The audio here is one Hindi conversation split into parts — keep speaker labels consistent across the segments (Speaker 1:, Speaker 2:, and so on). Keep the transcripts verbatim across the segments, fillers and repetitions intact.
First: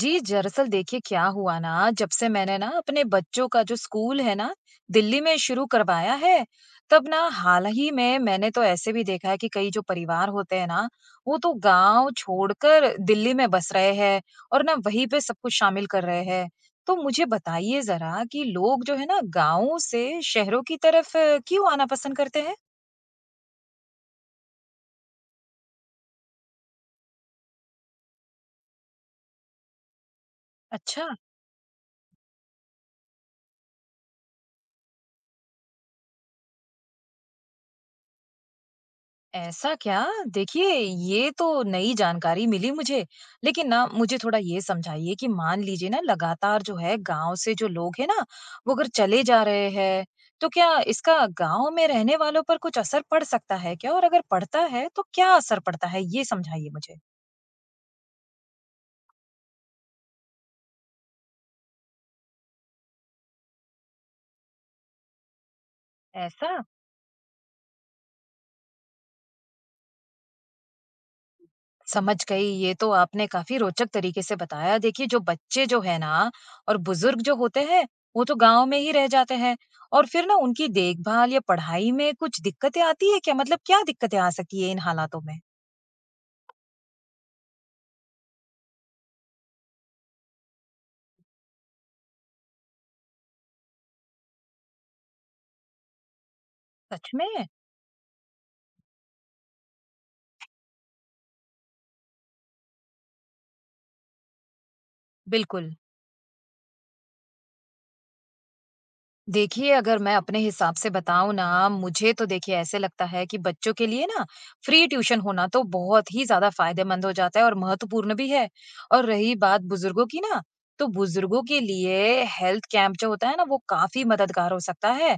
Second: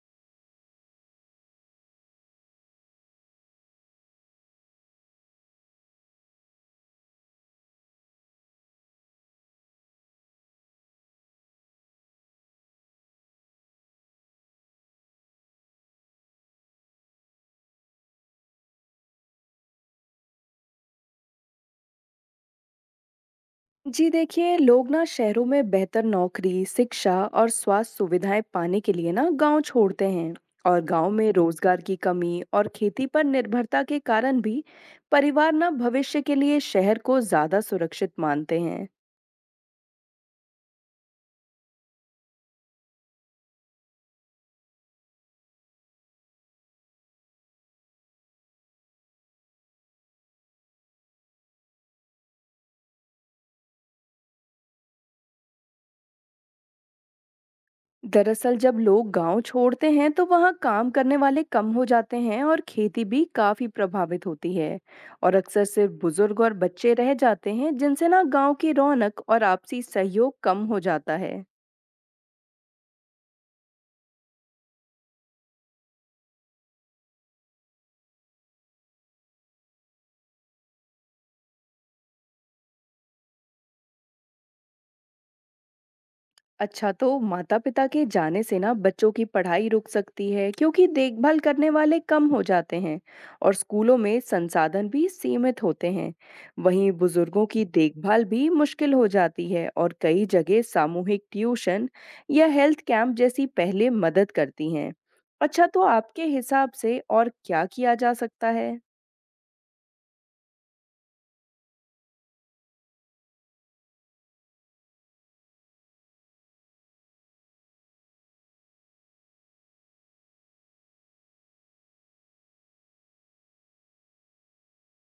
Speaker 1: जी, दरअसल देखिए क्या हुआ ना, जब से मैंने ना अपने बच्चों का जो स्कूल है ना, दिल्ली में शुरू करवाया है, तब ना हाल ही में मैंने तो ऐसे भी देखा है कि कई जो परिवार होते हैं ना, वो तो गाँव छोड़कर दिल्ली में बस रहे हैं और ना वहीं पे सब कुछ शामिल कर रहे हैं। तो मुझे बताइए ज़रा कि लोग जो है ना गाँव से शहरों की तरफ अ, क्यों आना पसंद करते हैं?
Speaker 2: जी देखिए लोग ना शहरों में बेहतर नौकरी, शिक्षा और स्वास्थ्य सुविधाएं पाने के लिए ना गांव छोड़ते हैं और
Speaker 1: अच्छा।
Speaker 2: गांव में रोजगार की कमी और खेती पर निर्भरता के कारण भी परिवार ना भविष्य के लिए शहर को ज्यादा सुरक्षित मानते हैं।
Speaker 1: ऐसा क्या? देखिए, ये तो नई जानकारी मिली मुझे। लेकिन ना मुझे थोड़ा ये समझाइए कि मान लीजिए ना लगातार जो है गाँव से जो लोग हैं ना, वो अगर चले जा रहे हैं, तो क्या इसका गाँव में रहने वालों पर कुछ असर पड़ सकता है क्या? और अगर पड़ता है, तो क्या असर पड़ता है? ये समझाइए मुझे।
Speaker 2: दरअसल जब लोग गांव छोड़ते हैं तो वहां काम करने वाले कम हो जाते हैं और खेती भी काफी प्रभावित होती है और अक्सर सिर्फ बुजुर्ग और
Speaker 1: ऐसा?
Speaker 2: बच्चे रह जाते हैं जिनसे ना गांव की रौनक और आपसी सहयोग कम हो जाता है।
Speaker 1: समझ गई। ये तो आपने काफी रोचक तरीके से बताया। देखिए जो बच्चे जो है ना और बुजुर्ग जो होते हैं, वो तो गांव में ही रह जाते हैं और फिर ना उनकी देखभाल या पढ़ाई में कुछ दिक्कतें आती है क्या? मतलब क्या दिक्कतें आ सकती है इन हालातों में?
Speaker 2: अच्छा, तो माता-पिता के जाने से ना बच्चों की पढ़ाई रुक सकती है क्योंकि देखभाल करने वाले कम हो जाते हैं और स्कूलों में संसाधन भी सीमित होते हैं। वहीं
Speaker 1: सच
Speaker 2: बुजुर्गों
Speaker 1: में।
Speaker 2: की देखभाल भी मुश्किल हो जाती है और कई जगह सामूहिक ट्यूशन या हेल्थ कैंप जैसी पहले मदद करती हैं। अच्छा,
Speaker 1: बिल्कुल।
Speaker 2: तो आपके हिसाब से और क्या किया जा सकता है?
Speaker 1: देखिए, अगर मैं अपने हिसाब से बताऊँ ना, मुझे तो देखिए ऐसे लगता है कि बच्चों के लिए ना फ्री ट्यूशन होना तो बहुत ही ज़्यादा फ़ायदेमंद हो जाता है और महत्वपूर्ण भी है। और रही बात बुज़ुर्गों की ना, तो बुज़ुर्गों के लिए हेल्थ कैंप जो होता है ना, वो काफ़ी मददगार हो सकता है।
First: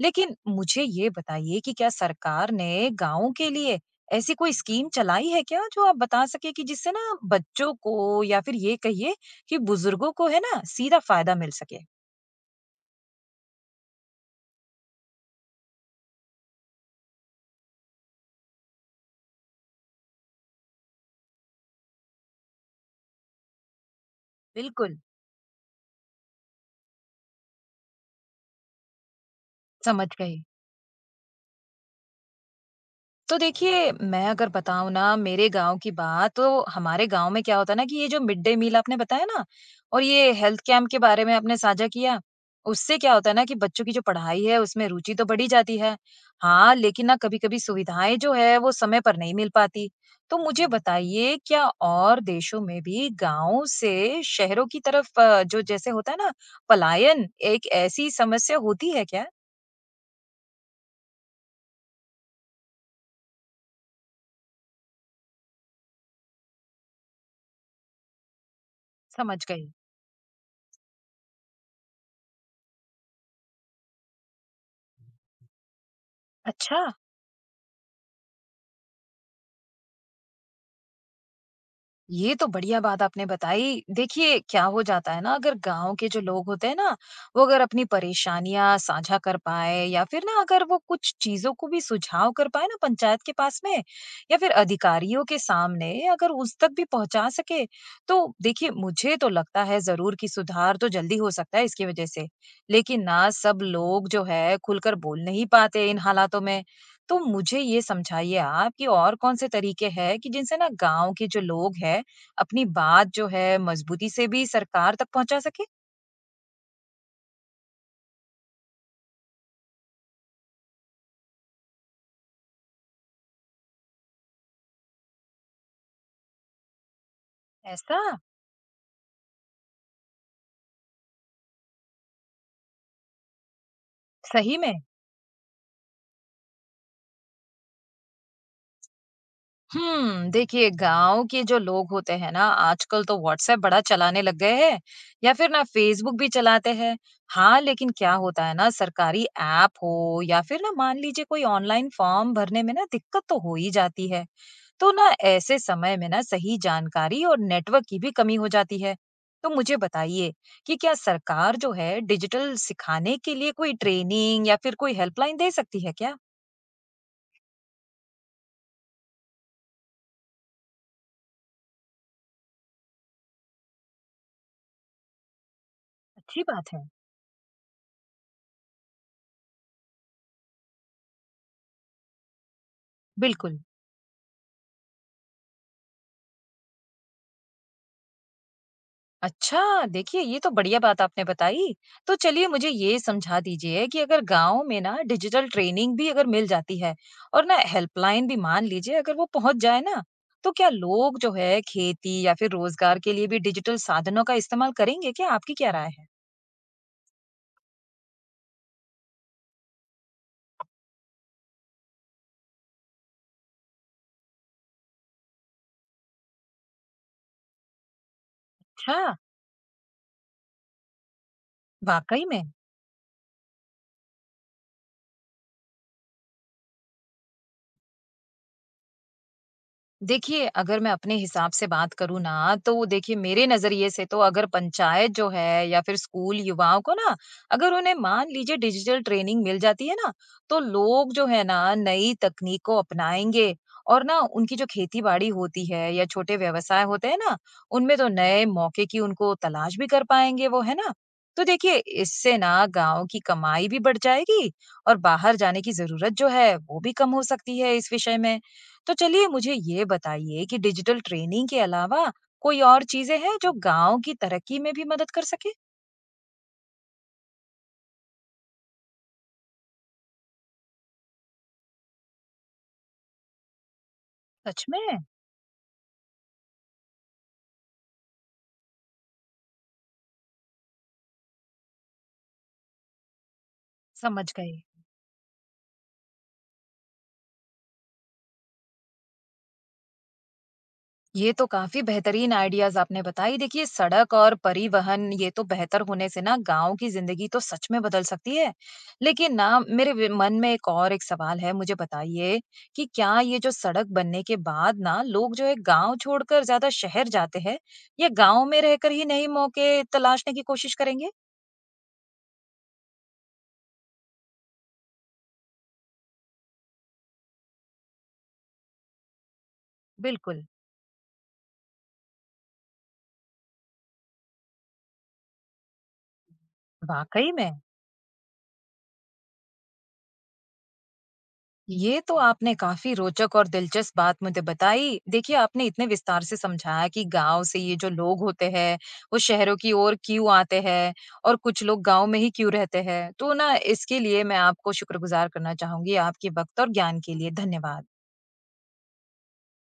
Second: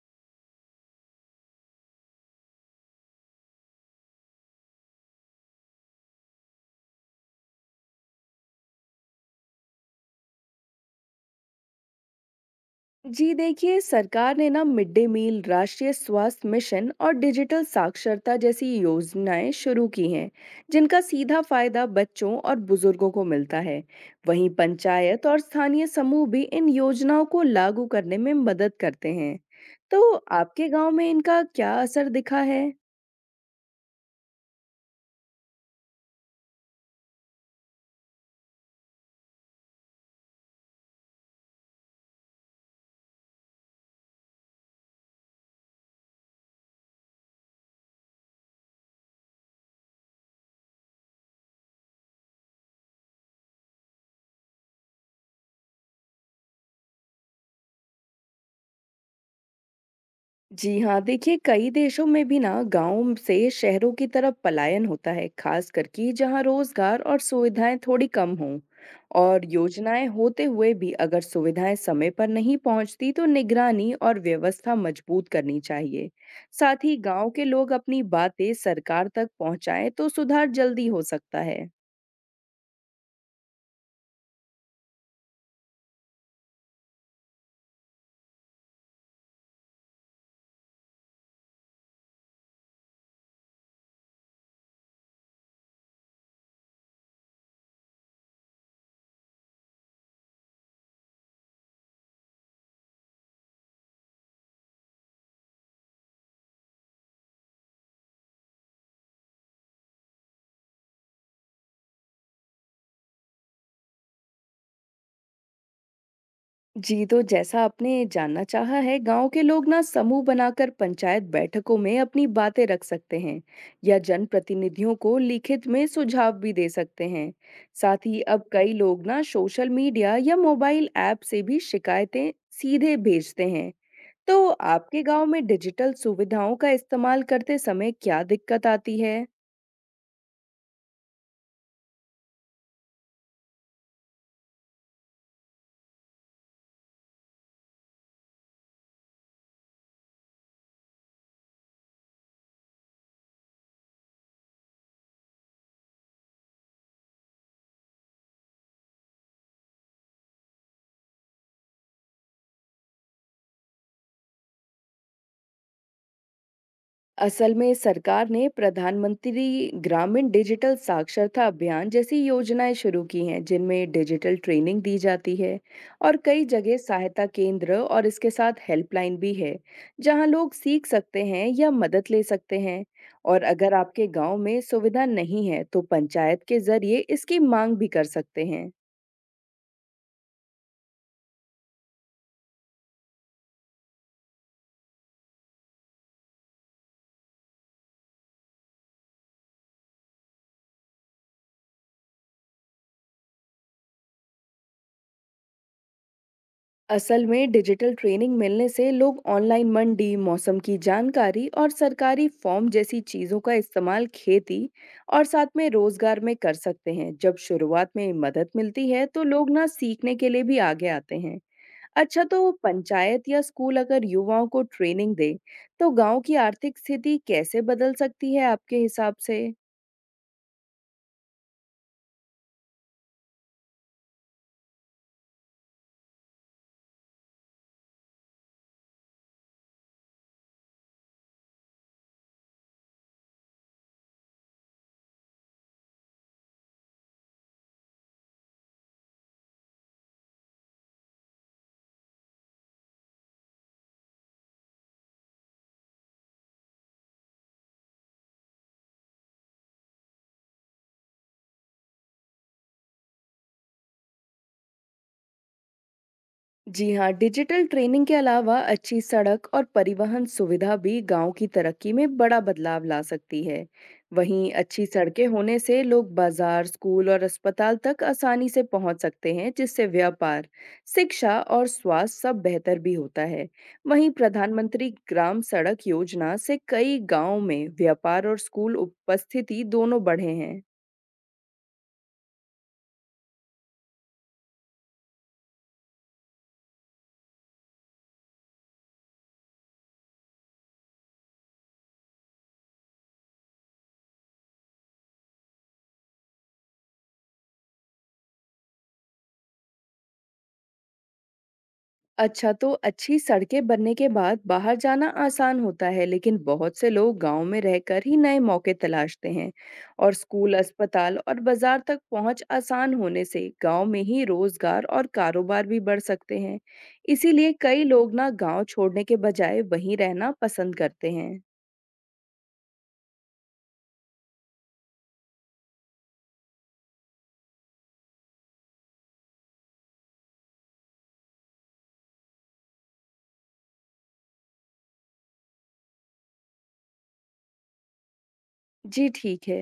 Speaker 1: लेकिन मुझे ये बताइए कि क्या सरकार ने गाँव के लिए ऐसी कोई स्कीम चलाई है क्या, जो आप बता सकें कि जिससे ना बच्चों को या फिर ये कहिए कि बुज़ुर्गों को है ना, सीधा फ़ायदा मिल सके?
Speaker 2: जी देखिए सरकार ने ना मिड डे मील राष्ट्रीय स्वास्थ्य मिशन और डिजिटल साक्षरता जैसी योजनाएं शुरू की हैं जिनका सीधा फायदा बच्चों और बुजुर्गों को मिलता है। वहीं
Speaker 1: बिल्कुल।
Speaker 2: पंचायत और स्थानीय समूह भी इन योजनाओं को लागू करने में मदद करते हैं। तो
Speaker 1: समझ गई।
Speaker 2: आपके गांव में इनका क्या असर दिखा है?
Speaker 1: तो देखिए, मैं अगर बताऊँ ना मेरे गाँव की बात, तो हमारे गाँव में क्या होता है ना कि ये जो मिड डे मील आपने बताया ना और ये हेल्थ कैंप के बारे में आपने साझा किया, उससे क्या होता है ना कि बच्चों की जो पढ़ाई है, उसमें रुचि तो बढ़ी जाती है। हाँ, लेकिन ना कभी-कभी सुविधाएँ जो है, वो समय पर नहीं मिल पाती। तो मुझे बताइए, क्या और देशों में भी गाँव से शहरों की तरफ अ, जो जैसे होता है ना, पलायन, एक ऐसी समस्या होती है क्या?
Speaker 2: जी हाँ, देखिए कई देशों में भी ना गाँव से शहरों की तरफ पलायन होता है, खास करके जहाँ रोजगार और सुविधाएं थोड़ी कम हों।
Speaker 1: समझ
Speaker 2: और
Speaker 1: गई।
Speaker 2: योजनाएं होते हुए भी अगर सुविधाएं समय पर नहीं पहुंचती तो निगरानी और व्यवस्था मजबूत करनी चाहिए।
Speaker 1: अच्छा।
Speaker 2: साथ ही गांव के लोग अपनी बातें सरकार तक पहुंचाएं तो सुधार जल्दी हो सकता है।
Speaker 1: ये तो बढ़िया बात आपने बताई। देखिए, क्या हो जाता है ना अगर गाँव के जो लोग होते हैं ना, वो अगर अपनी परेशानियाँ साझा कर पाएँ या फिर ना अगर वो कुछ चीज़ों को भी सुझाव कर पाएँ ना पंचायत के पास में या फिर अधिकारियों के सामने अगर उस तक भी पहुँचा सके, तो देखिए मुझे तो लगता है ज़रूर कि सुधार तो जल्दी हो सकता है इसकी वज़ह से। लेकिन ना सब लोग जो है खुलकर बोल नहीं पाते इन हालातों में। तो मुझे ये समझाइए आप कि और कौन-से तरीके हैं कि जिनसे ना गाँव के जो लोग हैं, अपनी बात जो है मज़बूती से भी सरकार तक पहुँचा सकें?
Speaker 2: जी तो जैसा आपने जानना चाहा है, गांव के लोग ना समूह बनाकर पंचायत बैठकों में अपनी बातें रख सकते हैं या जनप्रतिनिधियों को लिखित में सुझाव भी दे सकते हैं।
Speaker 1: ऐसा?
Speaker 2: साथ ही अब कई लोग ना सोशल मीडिया या मोबाइल ऐप से भी शिकायतें सीधे भेजते हैं। तो
Speaker 1: सही में?
Speaker 2: आपके गांव में डिजिटल सुविधाओं का इस्तेमाल करते समय क्या दिक्कत आती है?
Speaker 1: हुँ, देखिए गाँव के जो लोग होते हैं ना आजकल तो व्हाट्सऐप बड़ा चलाने लग गए हैं या फिर ना फ़ेसबुक भी चलाते हैं। हाँ, लेकिन क्या होता है ना सरकारी ऐप हो या फिर ना मान लीजिए कोई ऑनलाइन फ़ॉर्म भरने में ना दिक्कत तो हो ही जाती है। तो ना ऐसे समय में ना सही जानकारी और नेटवर्क की भी कमी हो जाती है। तो मुझे बताइए कि क्या सरकार जो है डिजिटल सिखाने के लिए कोई ट्रेनिंग या फिर कोई हेल्पलाइन दे सकती है क्या?
Speaker 2: असल में सरकार ने प्रधानमंत्री ग्रामीण डिजिटल साक्षरता अभियान जैसी योजनाएं शुरू की हैं, जिनमें डिजिटल ट्रेनिंग दी जाती है और
Speaker 1: अच्छी
Speaker 2: कई
Speaker 1: बात
Speaker 2: जगह
Speaker 1: है।
Speaker 2: सहायता केंद्र और इसके साथ हेल्पलाइन भी है जहां लोग सीख सकते हैं या मदद ले सकते हैं। और
Speaker 1: बिल्कुल।
Speaker 2: अगर आपके गांव में सुविधा नहीं है तो पंचायत के जरिए इसकी मांग भी कर सकते हैं।
Speaker 1: अच्छा, देखिए ये तो बढ़िया बात आपने बताई। तो चलिए मुझे ये समझा दीजिए कि अगर गाँव में ना डिजिटल ट्रेनिंग भी अगर मिल जाती है और ना हेल्पलाइन भी मान लीजिए अगर वो पहुँच जाए ना, तो क्या लोग जो है खेती या फिर रोज़गार के लिए भी डिजिटल साधनों का इस्तेमाल करेंगे क्या? आपकी क्या राय है?
Speaker 2: असल में डिजिटल ट्रेनिंग मिलने से लोग ऑनलाइन मंडी, मौसम की जानकारी और सरकारी फॉर्म जैसी चीजों का इस्तेमाल खेती और साथ में रोजगार में कर सकते हैं। जब शुरुआत में मदद मिलती
Speaker 1: अच्छा,
Speaker 2: है तो लोग ना सीखने के लिए भी आगे आते हैं। अच्छा,
Speaker 1: वाक़ई में?
Speaker 2: तो पंचायत या स्कूल अगर युवाओं को ट्रेनिंग दे तो गांव की आर्थिक स्थिति कैसे बदल सकती है आपके हिसाब से?
Speaker 1: देखिए, अगर मैं अपने हिसाब से बात करूँ ना, तो देखिए मेरे नज़रिए से तो अगर पंचायत जो है या फिर स्कूल युवाओं को ना, अगर उन्हें मान लीजिए डिजिटल ट्रेनिंग मिल जाती है ना, तो लोग जो है ना नई तकनीक को अपनाएँगे और ना उनकी जो खेती-बाड़ी होती है या छोटे व्यवसाय होते हैं ना, उनमें तो नए मौके की उनको तलाश भी कर पाएँगे वो, है ना? तो देखिए, इससे ना गाँव की कमाई भी बढ़ जाएगी और बाहर जाने की ज़रूरत जो है, वो भी कम हो सकती है इस विषय में। तो चलिए मुझे ये बताइए कि डिजिटल ट्रेनिंग के अलावा कोई और चीजें हैं जो गांव की तरक्की में भी मदद कर सके?
Speaker 2: जी हाँ, डिजिटल ट्रेनिंग के अलावा अच्छी सड़क और परिवहन सुविधा भी गांव की तरक्की में बड़ा बदलाव ला सकती है। वहीं
Speaker 1: सच में।
Speaker 2: अच्छी सड़कें होने से लोग बाजार, स्कूल और अस्पताल तक आसानी से पहुंच सकते हैं, जिससे व्यापार, शिक्षा और स्वास्थ्य सब बेहतर भी होता है। वहीं
Speaker 1: समझ गई।
Speaker 2: प्रधानमंत्री ग्राम सड़क योजना से कई गांव में व्यापार और स्कूल उपस्थिति दोनों बढ़े हैं।
Speaker 1: ये तो काफी बेहतरीन आइडियाज आपने बताई। देखिए सड़क और परिवहन ये तो बेहतर होने से ना गांव की जिंदगी तो सच में बदल सकती है। लेकिन ना मेरे वि- मन में एक और एक सवाल है। मुझे बताइए कि क्या ये जो सड़क बनने के बाद ना लोग जो है गांव छोड़कर ज्यादा शहर जाते हैं या गांव में रहकर ही नई मौके तलाशने की कोशिश करेंगे?
Speaker 2: अच्छा, तो अच्छी सड़कें बनने के बाद बाहर जाना आसान होता है, लेकिन बहुत से लोग गांव में रहकर ही नए मौके तलाशते हैं और
Speaker 1: बिल्कुल।
Speaker 2: स्कूल, अस्पताल और बाजार तक पहुंच आसान होने से गांव में ही रोजगार और कारोबार भी बढ़ सकते हैं।
Speaker 1: वाकई में।
Speaker 2: इसीलिए कई लोग ना गांव छोड़ने के बजाय वहीं रहना पसंद करते हैं।
Speaker 1: ये तो आपने काफी रोचक और दिलचस्प बात मुझे बताई। देखिए आपने इतने विस्तार से समझाया कि गांव से ये जो लोग होते हैं वो शहरों की ओर क्यों आते हैं और कुछ लोग गांव में ही क्यों रहते हैं, तो ना इसके लिए मैं आपको शुक्रगुजार करना चाहूंगी। आपके वक्त और ज्ञान के लिए धन्यवाद।
Speaker 2: जी, ठीक है।